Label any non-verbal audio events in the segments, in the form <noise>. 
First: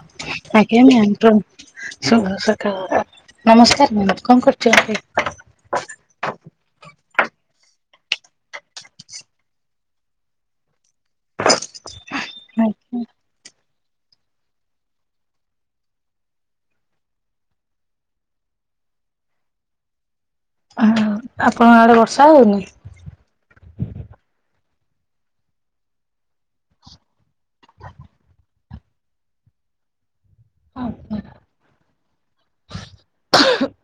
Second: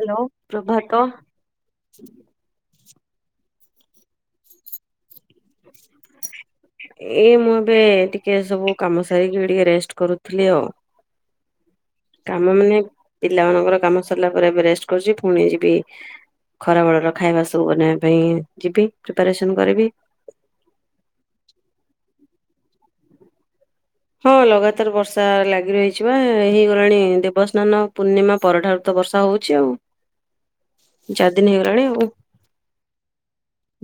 Hello ଆଜ୍ଞା ପ୍ରଭାତ ma'am ପ୍ରଣାମ ଶୁଭ ସକାଳ ର। ନମସ୍କାର ମ୍ୟାମ କଣ କରୁଚନ୍ତି? <unintelligible> ଏଇ ମୁଁ ଏବେ ଟିକେ ସବୁ କାମ ସାରିକି ଟିକେ ରେଷ୍ଟ କରୁଥିଲି ଆଉ। କାମ ମାନେ ଆଜ୍ଞା ପିଲା ମାନଙ୍କର କାମ। ସାରିଲା ପରେ ଏବେ ରେଷ୍ଟ କରୁଚି ପୁଣି ଯିବି। ଖରାବେଳର ଖାଇବା ସବୁ ବନେଇବା ପାଇଁ ଯିବି ପ୍ରିପାରେସନ କରିବି। ହଁ, ଆପଣଙ୍କ ଆଡେ ବର୍ଷା ହଉନି? ହଁ, ଲଗାତାର ବର୍ଷା ଲାଗି ରହିଚି ବା ହେଇଗଲାଣି ଦେବସ୍ନାନ ପୂର୍ଣ୍ଣିମା ପରଠାରୁ। ତ ବର୍ଷା ହଉଚି ଆଉ। ଚରି ଦିନି ହୋଇଗଲାଣି ଆଉ,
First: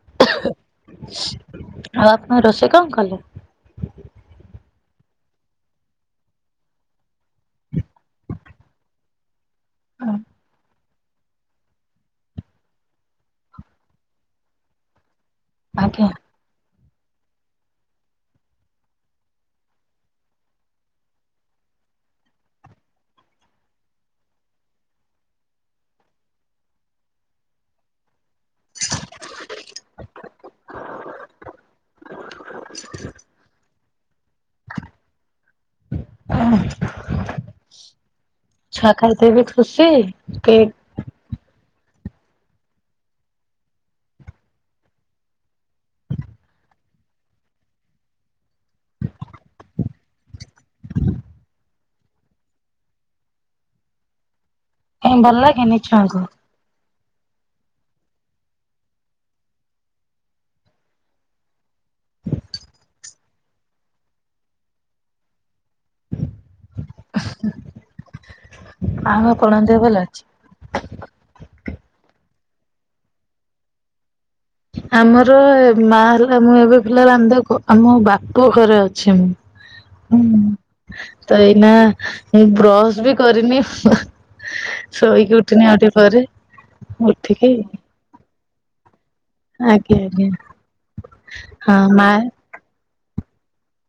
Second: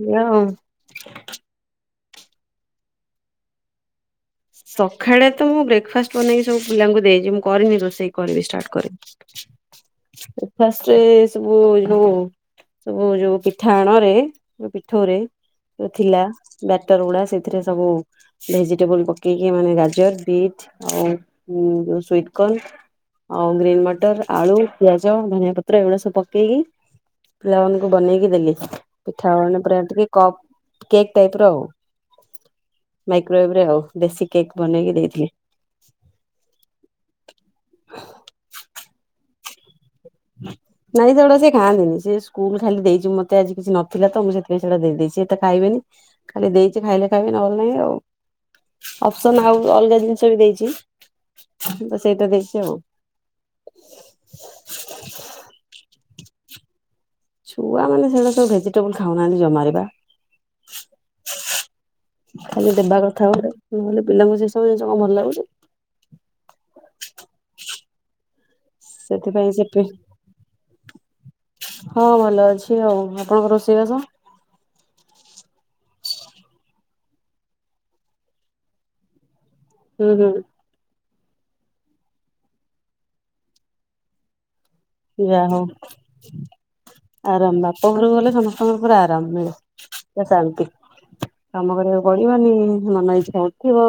ଏଇଆ ଆଉ। ଆଉ ଆପଣ ରୋଷେଇ କଣ କଲେ? ସଖାଳେ ତ ମୁଁ ବ୍ରେକକ୍ଫାଷ୍ଟ ବନେଇକି ସବୁ ପିଲାଙ୍କୁ ଦେଇଚି, ମୁଁ କରିନି ରୋଷେଇ କରିବି ଷ୍ଟାର୍ଟ କରିବି। <unintelligible> ସେ ସବୁ ଯୋଉ ସବୁ ଯୋଉ ପିଠା ଆଣରେ ପିଠୋଉରେ। ଆଜ୍ଞା ଥିଲା ବ୍ୟାଟର ଗୁଡ଼ା, ସେଇଥିରେ ସବୁ ଭେଜିଟେବୁଲ ପ। ପକେଇକି ମାନେ ଗାଜର, ବିଟ୍ ଆଉ ଯୋଉ ସ୍ବିଟକର୍ନ। ଆଉ ଗ୍ରୀନ୍ ମଟର, ଆଳୁ, ପିଆଜ, ଧନିଆ ପତ୍ର ଏଇଗୁଡା ସବୁ ପକେଇକି। ପିଲାମାନଙ୍କୁ ବନେଇକି ଦେଲି। ପିଠା ମାନେ ପୁରା ଟିକେ କପ୍ କେକ୍ ଟାଇପର ଆଉ ମାଇକ୍ରୋୱେଭରେ ଆଉ। ଦେଶୀ କେକ୍ ବନେଇକି ଦେଇଥିଲି। ଛୁଆ ଖାଇକି ବି ଖୁସି। କେକ୍ ନାଇଁ ସେଗୁଡା ସେ ଖାଆନ୍ତିନି, ସେ ସ୍କୁଲ ଖାଲି ଦେଇଛି ମତେ ଆଜି କିଛି ନଥିଲା ତ ମୁଁ ସେଥିପାଇଁ ସେଇଟା ଦେଇ ଦେଇଛି ସେ ତ ଖାଇବେନି। ଖାଲି ଦେଇଛି ଖାଇଲେ ଖାଇବେ ନହେଲେ ନାହିଁ ଆଉ। ଅପ୍ସନ୍ ଆଉ ଅଲଗା ଜିନିଷ ବି ଦେଇଛି ମୁଁ ତ ସେଇଟା ଦେଇଛି ଆଉ। କାଇଁ ଭଲ ଲାଗେନି ଛୁଆଙ୍କୁ? ଛୁଆମାନେ ସେଗୁରା ସବୁ ଭେଜିଟେବୁଲ ଖାଉନାହାନ୍ତି ଜମାରୁ ପା। ଖାଲି ଦେବା କଥା ଗୋଟେ ମୁଁ କହିଲି ପିଲାଙ୍କୁ ସେଇ ସବୁ ଜିନିଷ କଣ ଭଲ ଲାଗୁଛି। ଆଉ ସେଥିପାଇଁ <unintelligible> ଦେହ ସେଠି ଭଲ ଅଛି? ହଁ ଭଲ ଅଛି ଆଉ ଆପଣଙ୍କ ରୋଷେଇବାସ? ଆମର ଏ ମାଆ ହେରିକା ମୁଁ ଏବେ ପିଲା ରାନ୍ଧେ କୁ ଆମ ବାପ ଘରେ ଅଛି ମୁଁ। ହୁଁ ହୁଁ। ତ ଏଇନା ମୁଁ ବ୍ରଶ ବି କରିନି ହୁଁ ହୁଁ ଶୋଇକି ଯାହା ହଉ ଉଠିନି ଆଉ ଟିକେ ପରେ, ଉଠିକି ଆରାମ ବାପ ଘରକୁ ଗଲେ ସମ ତମର ପୁରା ଆରାମ ମିଳେ, ଆଜ୍ଞା ପୁରା ଆଜ୍ଞା ଶାନ୍ତି କାମ ହଁ କରିବାକୁ ମା ପଡିବନି ମନ ଇଛା କୁହ।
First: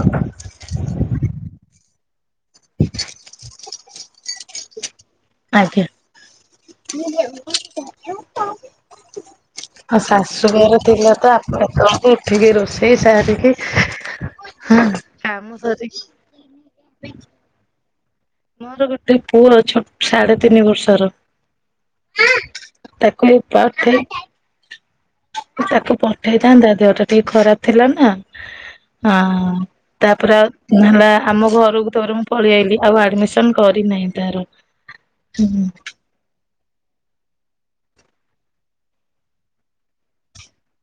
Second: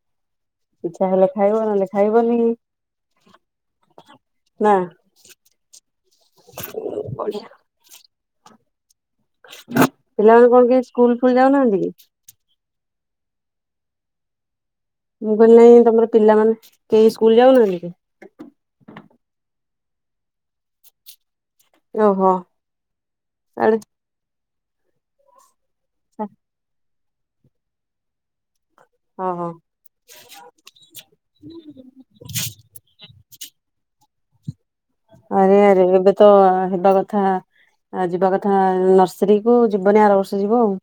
ହ ଇଛା ହେଲେ ଖାଇବ ନହେଲେ ଖାଇବନି। ନା? ଆଜ୍ଞା। ବଢିଆ। ଆଉ ପିଲାମାନେ ଶାଶୁ କଣ ଘରେ କେହି ସ୍କୁଲ ଥିଲେ ଫୁଲ ତ ଆପଣ ଯାଉନାହାନ୍ତି କି କହନ୍ତି ଟିକିଏ ରୋଷେଇ ସାରିକି ହୁଁ। ମୁଁ କହିଲି ତମର ପିଲାମାନେ କେହି ସ୍କୁଲ ଯାଉନାହାନ୍ତି କି? ମୋର ଗୋଟେ ପୁଅ ଛୋ ସାଢେ ତିନି ବର୍ଷର। ଓହୋ ତାକୁ ଏଇ ସାଢେ ପାଠେ ତାକୁ ପଠେଇଥାନ୍ତା ତା ଦେହଟା ଟିକେ ଖରାପ ଥିଲା ନା। ଆଁ- ଆଁ ହଁ ହଁ। -ଆଁ ତାପରେ ଆଉ ହେଲା ଆମ ଘରକୁ <unintelligible> ପଳେଇ ଆଇଲି ଆଉ ଆଡମିସନ କରିନାହିଁ ତାର। ହୁଁ ଆରେ ଆରେ ଏବେ ତ ହେବା କଥା ଯିବା କଥା ନର୍ସରୀକୁ, ଯିବନି ଆର ବର୍ଷ ଯିବ ଆଉ।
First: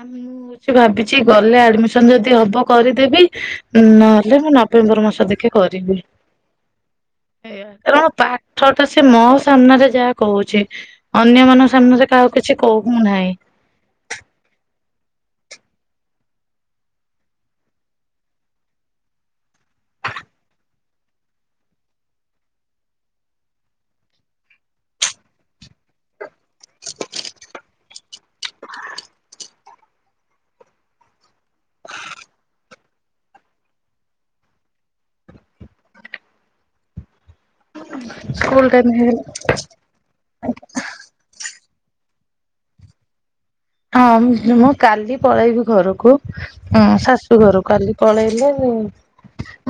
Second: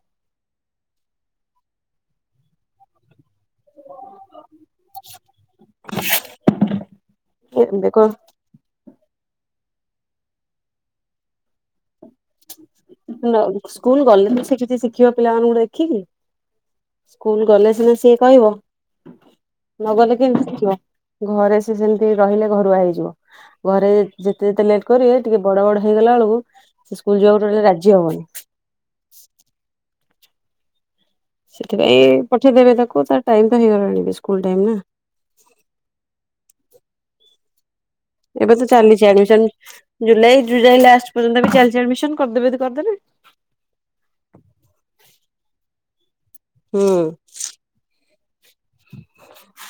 ଆମ୍ ମୁଁ କିଛି ଭାବିଛି ଗଲେ ଆଡମିସନ ଯଦି ହବ କରିଦେବି। ନହେଲେ ମୁଁ ନଭେମ୍ବର ମାସ ଦେଖି କରିବି ଏଇଆ ଏବେ କଣ ତାଙ୍କ ପାଠ୍ ଠଟା ସେ ମୋ ସାମ୍ନାରେ ଯାହା କହୁଛି ଅନ୍ୟ ମାନ ସାମ୍ନାରେ କାହା କିଛି କହୁ ନାହିଁ। ସ୍କୁଲ ଗଲେ ହିଁ ସେ କିଛି ଶିଖିବ ପିଲାମାନଙ୍କୁ ଦେଖିକି। ସ୍କୁଲ ଗଲେ ସିନା ସିଏ କହିବ। ନ ଗଲେ କେମିତି ଶିଖିବ, ଘରେ ସେ ସେମିତି ରହିଲେ ଘରୁଆ ହେଇଯିବ। ଘରେ ଯେତେ-ଯେତେ ଲେଟ୍ କରିବେ ଟିକେ ବଡ-ବଡ ହେଇଗଲା ବେଳକୁ ସେ ସ୍କୁଲ ଯିବାକୁ ଟୋଟାଲି ରାଜି ହବନି। ସେଥିପାଇଁ-ଇ ପଠେଇଦେବେ ତାକୁ ତା ଟାଇମ ତ ହେଇଗଲାଣି ସ୍କୁଲ ଟାଇମ ନା। ହୁ ଏବେ ତ ଚାଲିଛି ଆଡମିସନ, ଜୁଲାଇ ଜୁଲାଇ ଲାଷ୍ଟ ପର୍ଯ୍ୟନ୍ତ ବି ଚାଲିଛି ଆଡମିସନ କରିଦେବେ ଯଦି କରିଦେବେ। ହଁ, ମୁଁ କାଲି ପଳାଇବି ହଁ ଘରକୁ ହୁଁ ଶାଶୁ ଘରକୁ <unintelligible> କାଲି ପଳେଇଲେ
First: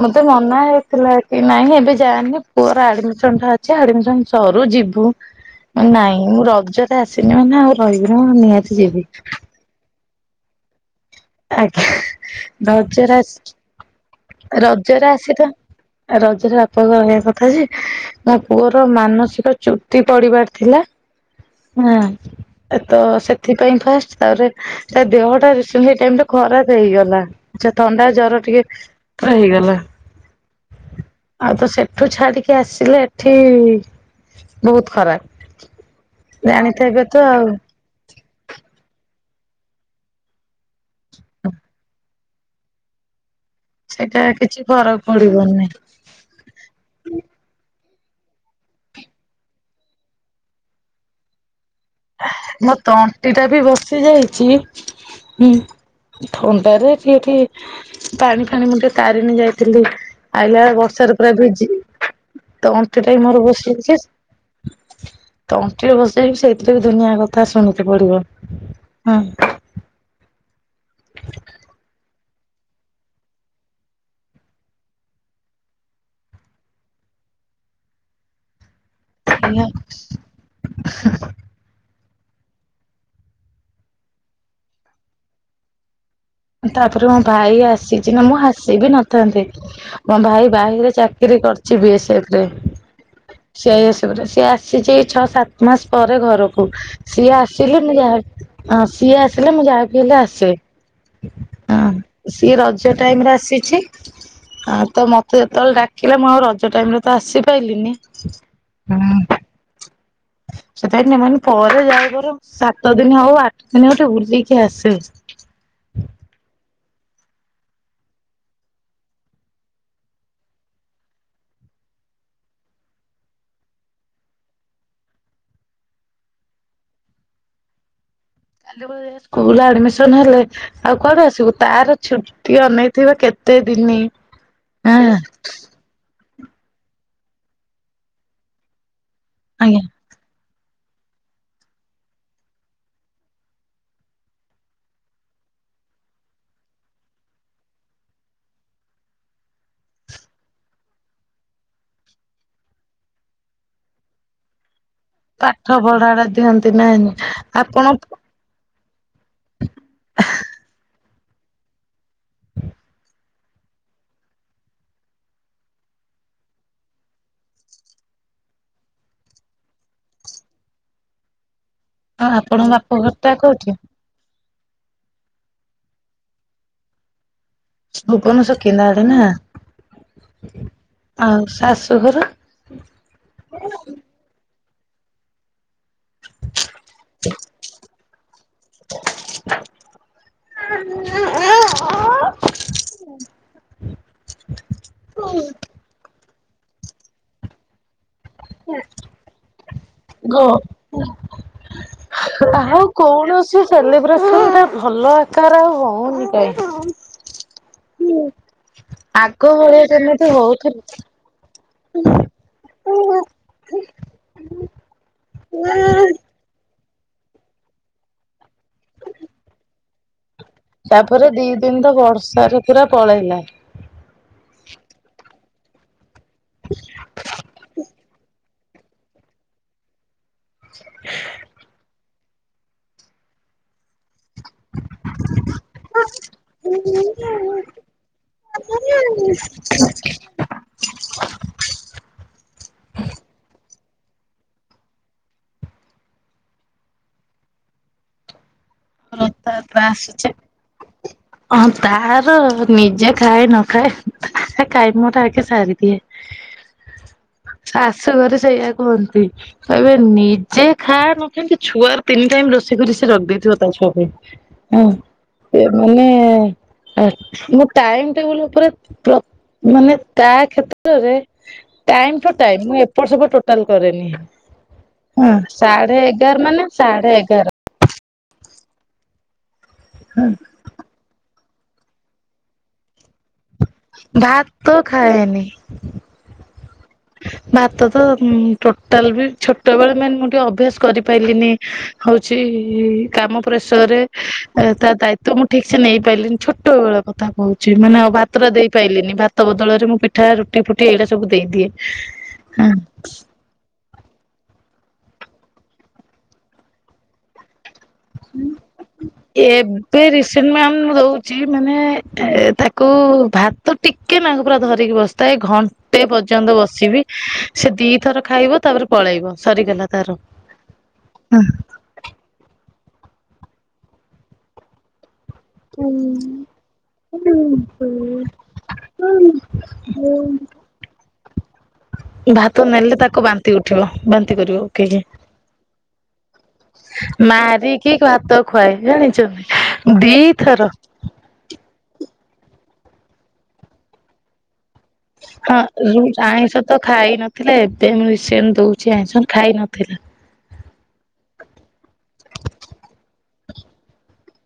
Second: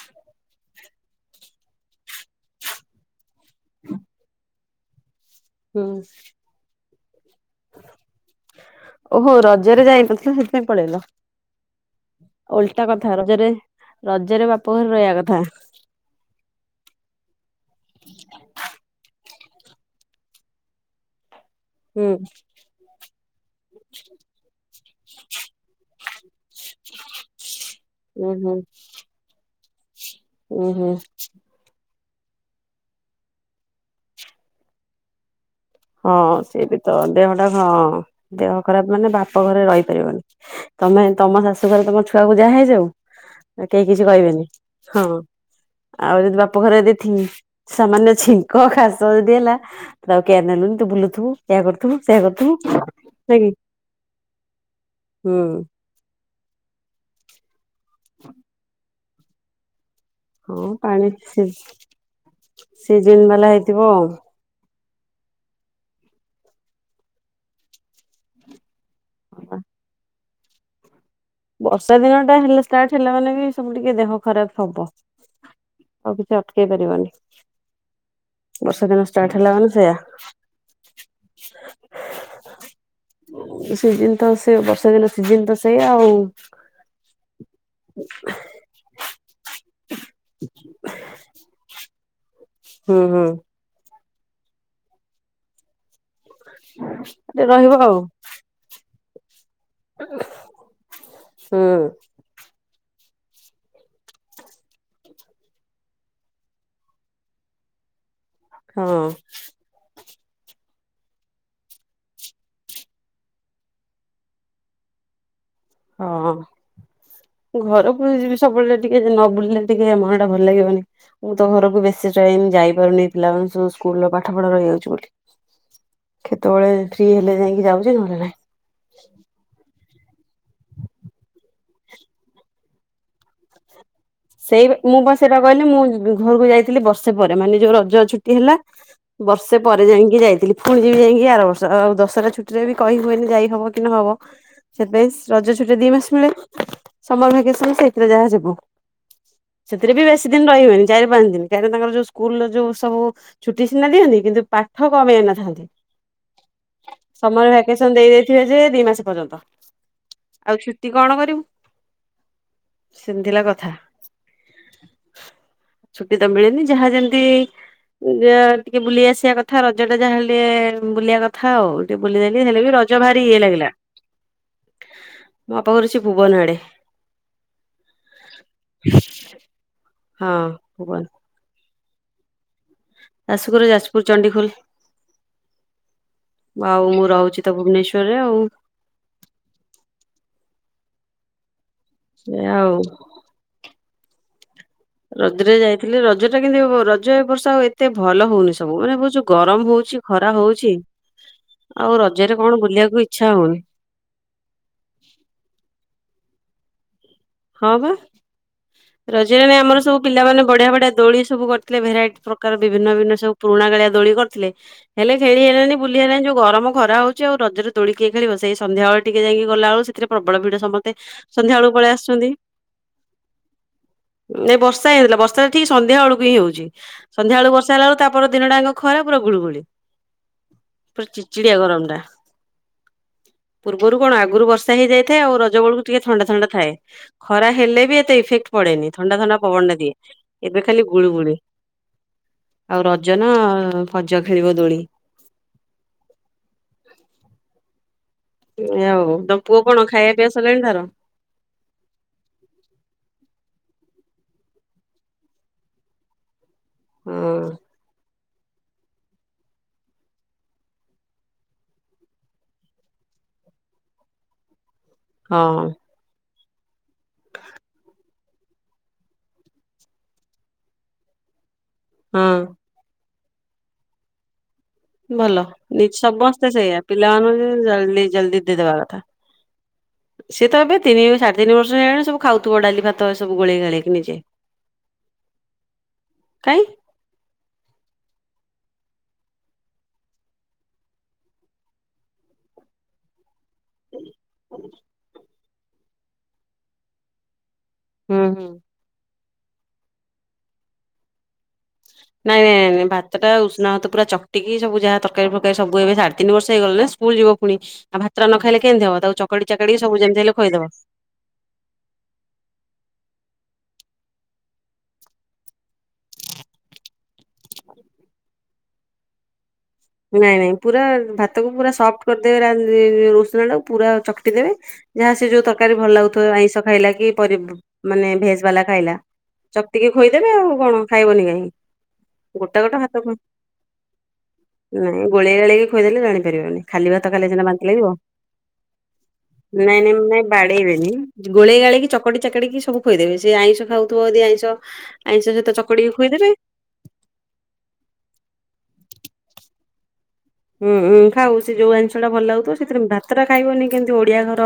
ମତେ ମନା ହେଇଥିଲା କି ନାଇଁ ଏବେ ଯାଆନି ପୁଅର ଆଡମିସ ଅଛି ଆଡ଼ମିସନ ସରୁ ଯିବୁ ନା ହୁଁ। ନାଇଁ ମୁଁ ରଜଠି <unintelligible> ସେ ଆସିନି ମାନେ ଆଉ ରହିବି କଣ ଓହୋ ରଜରେ ଯାଇନଥିଲ ସେଥିପାଇଁ ପଳେଇଲ। ଆଜ୍ଞା ଓଲଟା କଥା ରଜରେ ରଜରେ ଆସିକି ବାପ ଘରେ ରଜରେ ରହିବା ଆସି କଥା ତ ରଜରେ ବାପ ଘରେ ରହିବା କଥା ଯେ ମୋ ପୁଅର ମାନସିକ ଚୁଟି ପଡିବାର ଥିଲା <inaudible> ନା ତ ସେଥିପାଇଁ ଫାଷ୍ଟ ତାପରେ ତା ଦେହଟା ରିସେଣ୍ଟଲି କେମତି ଖରାପ୍ ହେଇଗଲା ଆଛା ଥଣ୍ଡା ଉୁଁ ଜର ଟିକେ ତାର ହେଇଗଲା ଉଁ ହୁଁ। ଆଉ ତ ସେଠୁ ଛାଡିକି ଆସିଲେ ଏଠି ବହୁତ୍ ଖରାପ୍। ହଁ, ସେ ବି ତ ଦେହଟା ହଁ ଦେହ ଖରାପ ମାନେ ବାପ ଘରେ ରହିପାରିବନି। ତମେ ତମ ଶାଶୁଘରେ ତମ ଛୁଆକୁ ଯାହା ହେଇଯାଉ କେହି କିଛି ସେଇଟା କହିବେନି, କିଛି ଫରକ ହଁ। ପଡିବନି ଆଉ ଯଦି ବାପ ଘରେ ଏଦି ଛିଙ୍କ ସାମାନ୍ୟ ଛିଙ୍କ କାଶ ଯଦି ହେଲା ତାକୁ କେୟାର୍ ନେଲୁନି। ତୁ ବୁଲୁଥୁବୁ ଏୟା କରୁଥିବୁ ସେ ମୋ ତଣ୍ଟି ଟା ବି ବସି ଯାଇଛି, ହୁଁ। ଥଣ୍ଡାରେ ପିଇକି ପାଣି ଫାଣି ମୁନ୍ଦେ ତାରିଣୀ ଯାଇଥିଲି। ହଁ ଆଇଲାବେଳେ ପାଣି ବର୍ଷାରେ ପୁରା ସି ଭିଜି ତଣ୍ଟି ଟିକେ ସିଜିନ ମୋର ବାଲା ବସି ହେଇଥିବ ଯାଇଛି। ଆଉ ତଣ୍ଟିରେ ବଦିଆଯାଇଛି ସେଇଥିରେ ବି ଦୁନିଆ କଥା ଶୁଣିବାକୁ ପଡିବ, ହୁଁ। ବର୍ଷା ଦିନ ଟା ହେଲେ ଷ୍ଟାର୍ଟ ହେଲା ମାନେ ବି ସବୁ ଟିକେ ଦେହ ଖରାପ ହବ। ତାକୁ କିଏ ଅଟକେଇ ପାରିବନି। ବର୍ଷା ଦିନ ଷ୍ଟାର୍ଟ ହେଲା ଏଇଆ ମାନେ ସେୟା। <inaudible> ଏ ସିଜିିନ୍ ତ ସେ ବର୍ଷା ଦିନ ସିଜିିନ୍ ତ ସେୟା ଆଉ। ତାପରେ ମୋ ଭାଇ ଆସିଛି ନା ମୁଁ ଆସି ବିି ନଥାନ୍ତି। ମୋ ଭାଇ ବାହିରେ ଚାକିରୀ କରିଛି ବିଏସ୍ଏଫ ରେ। ହୁଁ, ହୁଁ। ସିଆଇଏସଏଫରେ ସିଏ ଆସିଛି ଏଇ ଛଅ ସାତ ମାସ ପରେ ଘରକୁ। ହୁଁ। ସିଏ ଟିକେ ରହିବ ଆସିଲେ ମୁଁ ଆଉ। ଯାହା ବି ହଁ ସିଏ ଆସିଲେ ମୁଁ ଯାହାବି ହେଲେ ଆସେ। ହୁଁ ହଁ। ସିଏ ରଜ ଟାଇମ୍ ରେ ଆସିଛି। ହଁ, ତ ମତେ ଯେତେବେଳେ ଡାକିଲା ମୁଁ ଆଉ ରଜ ଟାଇମ୍ ରେ ତ ଆସିପାଇଲିନି ହଁ ହୁଁ। <inaudible> ସେଥିପାଇଁ ନ ପରେ ଯାଇପାର ସାତ ଦିନ ହଉ ଆଠ ଦିନ ହଉ ଟିକେ ବୁଲିକି ଆସେ। ଅ। ଘରେ ବହୁଦିନ ସବୁବେଳେ ଟିକେ ନ ବୁଲିଲେ ଟିକେ ମନ ଟା ଭଲ ଲାଗିବନି। ମୁଁ ତ ଘରକୁ ବେଶୀ ଟାଇମମ୍ ଯାଇପାରୁନି ପିଲାମାନେ ସବୁ ସ୍କୁଲ ର ପାଠ ପଢା ରହିଯାଉଛି ବୋଲି। କେତେବେଳେ ଫ୍ରି ହେଲେ ଯାଇଁକି ଯାଉଚି ନହଲେ ନାଇଁ। ଆଉ ତା ପରେ ସ୍କୁଲରେ ଆଡ୍ ମିସନ୍ ହେଲେ ଆଉ କୁଆଡୁ ଆସିବୁ? ତାର ଛୁଟି ଅନେଇଥିବେ କେତେ ଦିନି ସେଇବା ମୁଁ ବା ହଁ ସେଇଟା କହିଲି ମୁଁ ଘରକୁ ଯାଇଥିଲି ବର୍ଷେ ପରେ ମାନେ ଯୋଉ ରଜ ଛୁଟି ହେଲା ବର୍ଷେ ଆଜ୍ଞା ପରେ ଯାଇଁକି ଯାଇଥିଲି। ପୁଣି ଯିବି ଯାଇଁକି ଆରବର୍ଷ। ଆଉ ଦଶହରା ଛୁଟିରେ ବି କହି ହୁଏନି ଯାଇ ହବ କି ନହବ। ସେଥିପାଇଁ ସ ରଜ ଛୋଟ ଦି ମାସ ମିଳେ। ସମର ଭ୍ୟାକେସନ ସେଇଥିରେ ଯାହା ଯିବୁ। ସେଥିରେ ବି ବେଶୀ ଦିନ ରହିହୁଏନି ଚାରି ପାଞ୍ଚ ଦିନ। କାହିଁକିନା ତାଙ୍କର ଯୋଉ ସ୍କୁଲ ର ଯୋଉ ସବୁ ଛୁଟି ସିନା ଦିଅନ୍ତି କିନ୍ତୁ ପାଠ କମେଇ ନଥାନ୍ତି ପାଠ ପଢାଟା ଦିଅନ୍ତି ନା ସମର ଆପଣ ଭ୍ୟାକେସନ ଦେଇଦେଇ ଯେ ଯେ ଦି ମାସ ପର୍ଯ୍ୟନ୍ତ ଆଉ ଛୁଟି କଣ କରିବୁ? ସେଥିଲା କଥା। ଛୁଟି ତ ମିଳେନି ଯାହା ଯେମିତି ଯା ଟିକେ ବୁଲି ଆସିବା କଥା ରଜ ଟା ଯାହାହଲେ ବୁଲିବା କଥା। କଥା ଆଉ ବୁଲିଦେଲି ହେଲେ ଆପଣଙ୍କ ବି ବାପ ରଜ ଘର ଭାରି ଟା ଇଏ କୋଉଠି? ଲାଗିଲା। ମୋ ବାପା ଘର ଅଛି ଭୁବନ ଆଡେ। ଭୁବନ ସେ କେନା ଆଡେ ନାଁ। ହଁ ଭୁବନ। ଆଉ ଶାଶୁଘର? ଶାଶୁ ଘର ଯାଜପୁର। ଚଣ୍ଡିଖୋଲ ଆଉ ମୁଁ ରହୁଛି ତ ଭୁବନେଶ୍ଵରରେ ଆଉ। <unintelligible> ଆଉ। <unintelligible> ରଜରେ ଯାଇଥିଲି ରଜ ଟା କିନ୍ତୁ ଏ ରଜ ଏ ବର୍ଷ ଆଉ ଏତେ ଭଲ ହଉନି। ସମୟରେ ବହୁଛୁ ଗରମ ହଉଛି ଗ ଖରା ହଉଛି। ଆଉ ରଜରେ କଣ ବୁଲିବାକୁ ଇଚ୍ଛା ହଉନି। ସେଲିବ୍ରେସନଟା ଭଲ ଆକାରରେ ଆଉ ହଉନି କାଁଈ। ହଁ ବା। ଆଗ ରଜରେ ଆମର ଭଳିଆ ସବୁ ପିଲା ଯେମିତି ମାନେ ବଢିଆ ହଉଥିଲା ବଢିଆ ଦୋଳି ସବୁ କରିଥିଲେ ଭେରାଇଟି ପ୍ରକାର ବିଭିନ୍ନ ବିଭିନ୍ନ ସବୁ। ପୁରୁଣା କାଳିଆ ଦୋଳି କରିଥିଲେ ହେଲେ ଖେଳି ହେଲେଣିି ବୁଲି ହେଲାନି ଯଉ। ଗରମ ଖରା ହଉଛି ଆଉ ରଜରେଦୋଳି କିଏ ଖେଳିବ ସେଇ ସନ୍ଧ୍ୟା ବେଳେ ଟିକେ ଯାଇକି ଗଲା ବେଳ ସେଥିରେ ପ୍ରବଳ ଭିଡ। ସମସ୍ତେ ସନ୍ଧ୍ୟାବେଳକୁ ପଳେଇ ଆସୁ। ସାସ ଶଶୁର ପଳେଇଲେ। ଏ ବର୍ଷା ହେଇଥିଲା ବର୍ଷା ଟା ଠିକ୍ ସନ୍ଧ୍ୟା ବେଳକୁ ହିଁ ହଉଛି। ସନ୍ଧ୍ୟା ବେଳୁ ବର୍ଷା ହେଲା ବେଳୁ ତାପରେ ଦିନଟା ଯାକ ଖରା ପୁରା ଗୁଳୁଗୁଳି ପ୍ରଚି। ଚିଡିଆ ଗରମ ଟା ପୂର୍ବରୁ କଣ ଆଗରୁ ବର୍ଷା ସେ ହେଇଯାଇଥାଏ ଆଉ ରଜ ବେଳକୁ ଟିକେ ଥଣ୍ଡା ଥଣ୍ଡ ଥାଏ। ଖରା ହେଲେ ବି ଏତେ ଇଫେକ୍ଟ ପଡେନି ଥଣ୍ଡା ଥଣ୍ଡା ପବନଟା ଦିଏ ଏବେ ଖାଲି ଗୁଳୁ ଗୁଳି ଆଉ ରଜ ନାଁ ଫଜ ଖେଳିବ ଦୋଳି। ଆଉ ତମ ପୁଅ ରଥଯାତ୍ରା କଣ ଖାଇବା ଆସୁଛି। ପିଇବା ସରିଲାଣି ତାର? ହଁ ତାର ନିଜେ ଖାଏ ନ ଖାଏ ତା କାମ ଟା ଆଗେ ସାରିଦିଏ। ହଁ ଶାଶୁଘରେ ସେଇଆା କୁହନ୍ତି। କହିବ ନିଜେ ଖାଆ ନଥାନ୍ତି ଛୁଆର ତିନି ଟାଇମ୍ ରୋଷେଇ କରି ସେ ରଖିଦେଇଥିବ ତା ଛୁଆ ପାଇଁ ହଁ ହଁ ଏମାନେ। ଆଚ୍ଚୋ ମୁଁ ଟାଇମ ଟେବୁଲ ଉପରେ ପ୍ରୋ ମାନେ ତା କ୍ଷେତ୍ରରେ ତା ହଁ। ଟୋଟାଏ ମୁଁ ଏପଟ ସବୁ ଟୋଟାଲ କରେନି। ହଁ ଭଲ ସାଢେ ଏଗାର ସମସ୍ତେ ମାନେ ସେଇଆ ସାଢେ ଏଗାର ପିଲାମାନଙ୍କୁ ଯୋଳଦି। ଜଲଦି ଦେଇ ଦେଇଦବା କଥା ସିଏତ ଏବେ ତିନି ରୁ ସାଢେ ତିନିବର୍ଷ ହେଲାଣି ସବୁ ଖାଉ ଥିବ ଡାଲି ଭାତ ଏସବୁ ଗୋଳେଇ ଗାଳେଇ। ଭାତ ଖାଏନି। କାଇଁ? ଭାତ ତ ଟୋଟାଲ ବି ଛୋଟ ବେଳେ ମାନେ ମୁଁ ଟିକେ ଅଭ୍ୟାସ କରିପାରିଲିନି। ହଉଚି କାମ ପ୍ରେସରରେ ତା ଦାୟିତ୍ବ ମୁଁ ଠିକି ସେ ନେଇ ପାରିଲିନି ଛୋଟ ବେଳ କଥା କହୁ ଚି ମାନେ ଆଉ ହୁଁ ଭାତ ହୁଁ। ଟା ଦେଇ ପାଇଲିନି ଭାତ ବଦଳରେ ମୁଁ ପିଠା ରୁଟି ଫୁଟି ଏରା ସବୁ ଦେଇଦିଏ। ନାଇଁ ହଁ ନାଇଁ ଭାତ ଟା ଉଷୁଣା ଭାତ ପୁରା ଚ ଟିକିଏ ସବୁ ଯାହା ତରକାର ଫକାରୀ ସବୁ ଏବେ ସାଢେ ତିନ ବର୍ଷ ହେଇଗଲା ନା ସ୍କୁଲ ଯିବ ଫୁଣି ଆଉ ଭା ତ୍ର ନ ଖାଇଲେ କେମିତି ହବ ତାକୁ ଚକଡି ଚାକଡି ସବୁ ଯେମିତି ହେଲେ ଖୋଇଦବ। ଚି ମାନେ ଏ ତାକୁ ଭାତ ଟିକେ ନାଙ୍କୁ ପୁରା ଧରିକି ବସିଥାଏ ଏ ଘ ଘଣ୍ଟେ ପର୍ଯ୍ୟନ୍ତ ବସିବି ସେ ଦିଥର ଖାଇବ ତାପରେ ପଳେଇବ ସରିଗଲା। ତାର। ନାଇଁ ନାଇଁ ପୁରା ଭାତକୁ ପୁରା ସଫ୍ଟ କରିଦେବେ ରା <unintelligible> ଉଷୁନାଟାକୁ ପୁରା ଚକଟି ଦେବେ ଯାହା ସେ ଯୋଉ ତ ତରକାରୀ ଭଲ ଲାଗୁଥିବ ଆଇଁଷ ଖାଇଲା କି ପରି ମାନେ ଭେଜ ବାଲା ଖାଇଲା ଚକଟିକି ଖୋଇଦେବେ ଆଉ କଣ। ଖାଇବନି କାହିଁ। ଗୋଟା ଭାତ ଗୋଟା ନେଲେ ତାକୁ ବାନ୍ତି ଉଠେଇବ ବା ନାଇଁ ଗୋଳେଇ ଗାଳିକି ଖୋଇଦେଲେ ଜାଣି ପାରିବନି ଖାଲି ଭାତ ଖାଇଲେ ସିନା ବାନ୍ତି ମାରିକି ଲାଗିବ। ଭାତ ଖୁଆଏ ଜାଣିଛନ୍ତି ନାଇଁ ନାଇଁ <unintelligible> ଦିଥର ବାଡେଇବେନି। ଗୋଳେଇ ଗାଳେଇକି ଚକଟି ଚାକେଟିକି ସବୁ ଖୋଇଦେବେ ସେ ଆଇଁଷ ଖାଉଥିବ ଯଦି ଆଇଁଷ ଆଇଁଷ ସହିତ ଚକଟିକି ହଁ ଖୋଇଦେବେ ଆଇଁଷ ତ ଖାଇ ନଥିଲା ଏବେ ମୁଁ ରିସେଣ୍ଟ ଦଉଚି ଆଇଁଷ ଖାଇ ନଥିଲା। ହୁଁଁ ହୁଁ ଖାଉ ସେ ଯୋଉ ଆଇଁସଟା ଭଲ ଲାଗୁଥିବ ସେଥିରେ ଭାତ ଟା ଖାଇବନି କେମିତି ଓଡିଆ ଘର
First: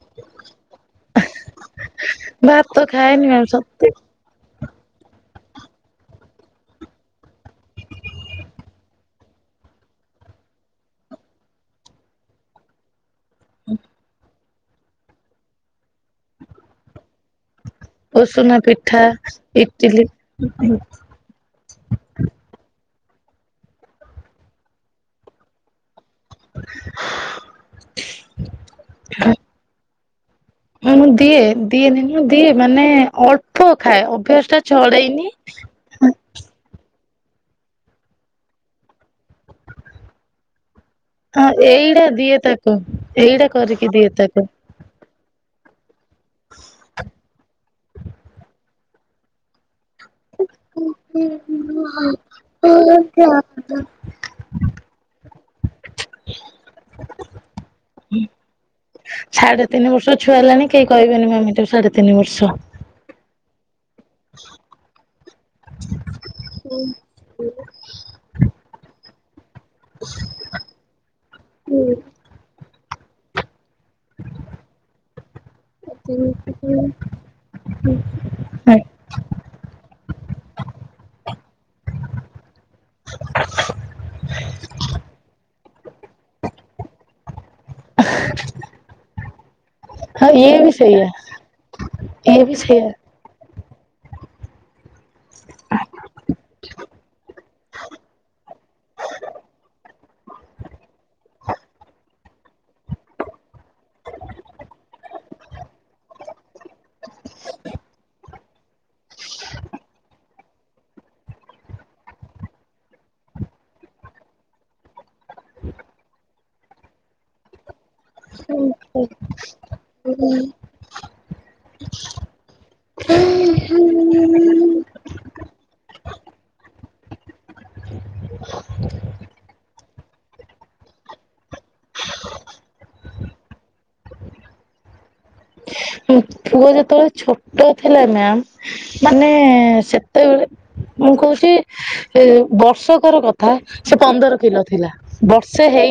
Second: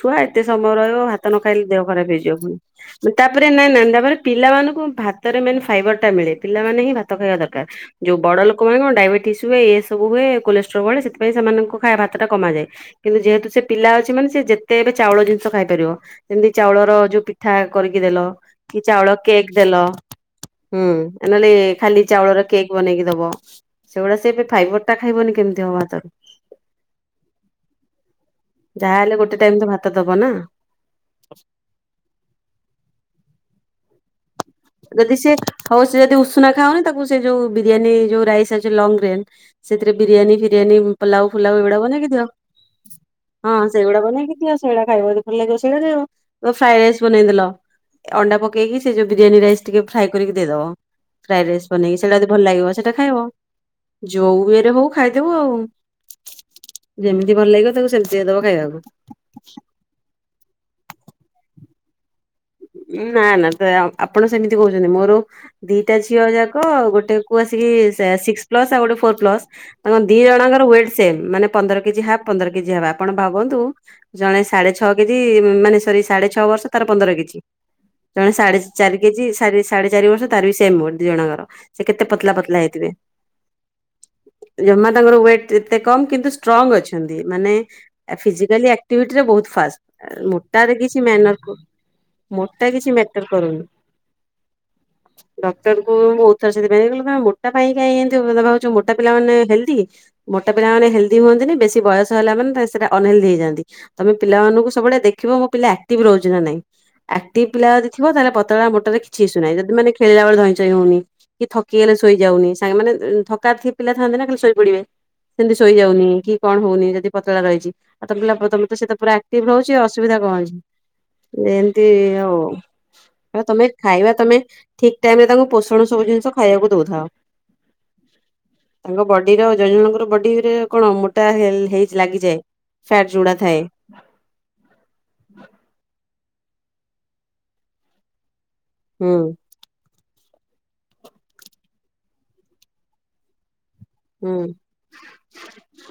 ଛୁଆ ଏତେ ସମୟ ରହିବ ଭାତ ନ ଖାଇଲେ ଦେହ ଖରାପ ହେଇଯିବ ଭାତ ପୁଣି ଖାଏନି ମ୍ୟାମ୍ ତାପରେ ନା ସତେ ନାତାପରେ ପିଲାମାନଙ୍କୁ ଭାତରେ ମେନ୍ ଫାଇବର ଟା ମିଳେ ପିଲାମାନେ ହିଁ ଭାତ ଖାଇବା ଦରକାର। ଯୋଉ ବଡ ଲୋକମାନଙ୍କୁ ଡାଇବେଟିସି ହୁଏ ଏ ସବୁ ହୁଏ କୋଲେଷ୍ଟ୍ରୋଲ ବଢ଼େ ସେଥିପାଇଁ ସେମାନଙ୍କୁ ଖା ଭାତଟା କମାଯାଏ କିନ୍ତୁ ଯେହେତୁ ସେ ପିଲା ଅଛି ମାନେ ସେ ଯେ ସେ ଏବେ ଚାଉଳ ଜିନିଷ ଖାଇପାରିବ ଯେମିତି ଚାଉଳର ଯୋଉ ପି ପିଠା କରିକି ଦେଲ ଉଷୁନା କି ପିଠା ଚାଉଳ କେକ୍ ଦେଲ ଇଟିଲି ହୁଁ। ନହେଲେ ଖାଲି ଚାଉଳର କେକ୍ ବନେଇକି ଦବ ସେଗୁଡା ସେ ଏବେ ଫାଇବର <unintelligible> ଖାଇବନି କେମିତି ହବ ଭାତ? ଯାହା ହେଲେ ଗୋଟେ ଟାଇମ୍ ତ ଭାତ ଦବ ନା? ହଁ ମୁଁ ଦିଏ ଦିଏନିଁ ଦିଏ ମାନେ ଅଳ୍ପ ଖାଏ ଅଭ୍ୟାସ ଟା ଯଦି ଛଡେଇନି ସେ ହଉଚି ଯଦି ଉସ ଉସୁନା ଖାାଉନି ତାକୁ ସେ ଯୋଉ ବିରିୟାନୀ ଯୋଉ ରାଇସି ଅଛି ଲଙ୍ଗ ରେନ୍ ସେଥିରେ ବିରିୟାନୀ ଫିରିୟାନୀ ପଲାଉ ହଁ ଫୁଲାଉ ଏଗୁଡା ଏଇଟା ବନେଇକି ଦିଅ ଦିଏ ତାକୁ ଏଇଟା ହଁ କରିକି ସେଇଗୁଡା ଦିଏ ବନେଇକି ତାକୁ। ଦିଅ। ସେଇଡ଼ା ଖାଇବ ଯଦି ଭଲ ଲାଗିବ ସେଇଡ଼ା ଖାଇବ ଧର ଫ୍ରାଏ ରାଇସ୍ ବନେଇଦେଲ ଅଣ୍ଡା ପକେଇ ସେ ଯୋଉ ବିରିୟାନୀ ରାଇସି ଟିକେ ଫ୍ରାଏ କରିକି ଦେଇଦବ ଫ୍ରାଏ ରାଇସ୍ ବନେଇକି ସେଇଟା ଯଦି ଭଲ ଲାଗିବ ସେଇଟା ଖାଇବ। ଯୋଉ ଇଏରେ ହଉ ଖାଇଦବୁ ଆଉ। ଯେମିତି ଭଲ ଲାଗିବ ତାକୁ ସେମିତିଆ ଦବ ଖାଇବାକୁ। ସାଢେ ତିନି ବର୍ଷର ଛୁଆ ହେଲାଣି କେହି କହିବେନି ମମୀ ଟାକୁ ସାଢେ ତିନି ବର୍ଷ। ନା ନା ତ ଆ ଆପଣ ସେମିତି କହୁଚନ୍ତି ମୋର ଦିଟା ଝିଅ ଯାକ ଆଉ ଗୋଟେ ପୁଅ ଆସିକି ସିକ୍ସ ପ୍ଲସ୍ ଆଉ ଗୋଟେ ଫୋର୍ ପ୍ଲସ୍ ତାଙ୍କ ଦି ଜଣଙ୍କର ୱେଟ୍ ସେମେ ମାନେ ପନ୍ଦର କେଜି ହାପ୍ ପନ୍ଦର କେଜି ହାପ୍। ଆପଣ ଭାବନ୍ତୁ ଜଣେ ସାଢେ ଛଅ କେଜି ମାନେ ସରି ସାଢେ ଛଅ ବର୍ଷ ତାର ପନ୍ଦର କେଜି ଜଣେ ସାଢେ ଚାରି କେଜି ସାରି ସାଢେ ଚାରି ବର୍ଷ ତାର ବି ସେମ ୱେଟ ଦି ଜଣଙ୍କର। ସେ କେତେ ପତ୍ଲା ପତ୍ଲା ହେଇଥିବେ। ଜମା ତାଙ୍କର ୱେଟ୍ ଯେତେ କମ କିନ୍ତୁ ଷ୍ଟ୍ରଙ୍ଗ ଅଛନ୍ତି ମାନେ ଆ ଫିଜିକାଲି ଆକ୍ଟିଭିଟିରେ ବୋହୁତ ଫାଷ୍ଟ ହଁ ଆ ଇଏ ବି ମୋଟାରେ କିଛି ସେଇଆ ମ୍ୟାନର କ ଇଏ ବି ମୋଟା ସେଇଆ। କିଛି ମ୍ୟାଟର କରୁନି। ଡକ୍ଟରଙ୍କୁ ମୁଁ ଓଉତ ଥର ସେଥିପାଇଁ କଲେ ନାଁ ମୋଟା ପାଇଁ କାଇଁ ଏମତି <unintelligible> ତମେ କଁ ଭାବୁଛ ମୋଟା ପିଲାମାନେ ହେଲ୍ଦି? ମୋଟା ପିଲା ମାନେ ହେଲ୍ଦି ହୁଅନ୍ତିନି ବେଶୀ ବୟସ ହେଲା ମାନେ ତା ସେଟା ଅନହେଲ୍ଦି ହେଇଯାନ୍ତି। ତମେ ପିଲାମାନଙ୍କୁ ସବୁବେଳେ ଦେଖିବ ମୋ ପିଲା ଆକ୍ଟିଭ ରହୁଛି ନା ନାଇଁ। ଆକ୍ଟିଭ୍ ପିଲା ଯଦି ଥିବ ତାହେଲେ ପତଳା ମୋଟାରେ କିଛି ଇସୁ ନାହିଁ ଯଦି ମାନେ ଖେଳିଲା ବେଳେ ଧଇଁସଇଁ ହଉନି। କି ଥକି ଗଲେ ଶୋଇଯାଉନି ସାଙ୍ଗେ ମାନେ ଉଁ ଥକାର୍ଥି ପିଲା ଥାନ୍ତି ନା ଖାଲି ଶୋଇପଡିବେ। ସେମିତି ଶୋଇଯାଉନି କି କଣ ହୋଉନି ଯଦି ପତଳା ରହିଛି ଆଉ ତମ ପିଲା ତମ ପୁଅ ତ ସେତ ପୁରା ଆକ୍ଟିଭ ରହୁଛି ଅସୁବିଧା କଁ ଅଛି ଏମିତି ହଉ ହ ତମେ ଖାଇବା ତମେ ଠିକ ଟାଇମରେ ତାଙ୍କୁ ପୋଷଣ ସବୁ ଜିନିଷ ଖାଇବାକୁ ଦୋଉଥାଅ। ତାଙ୍କ ବଡିର ଜଣ ଜଣଙ୍କର ବଡି ରେ କଣ ମୋଟା ହେଲ୍ ହେଇ ଲାଗିଯାଏ। ଫ୍ୟାଟ ଯୋଉଡ଼ା ଥାଏ। ପୁଅ ଯେତଳେ ଛୋଟ ଥିଲା ନା ହୁଁ ମାନେ-ଏ ସେ ତେବେଳେ ମୁଁ କହୁଛି ଇଁ ବର୍ଷକର କଥା ସେ ପନ୍ଦର ହୁଁ। କିଲ ଥିଲା। ବର୍ଷେ ହେଇ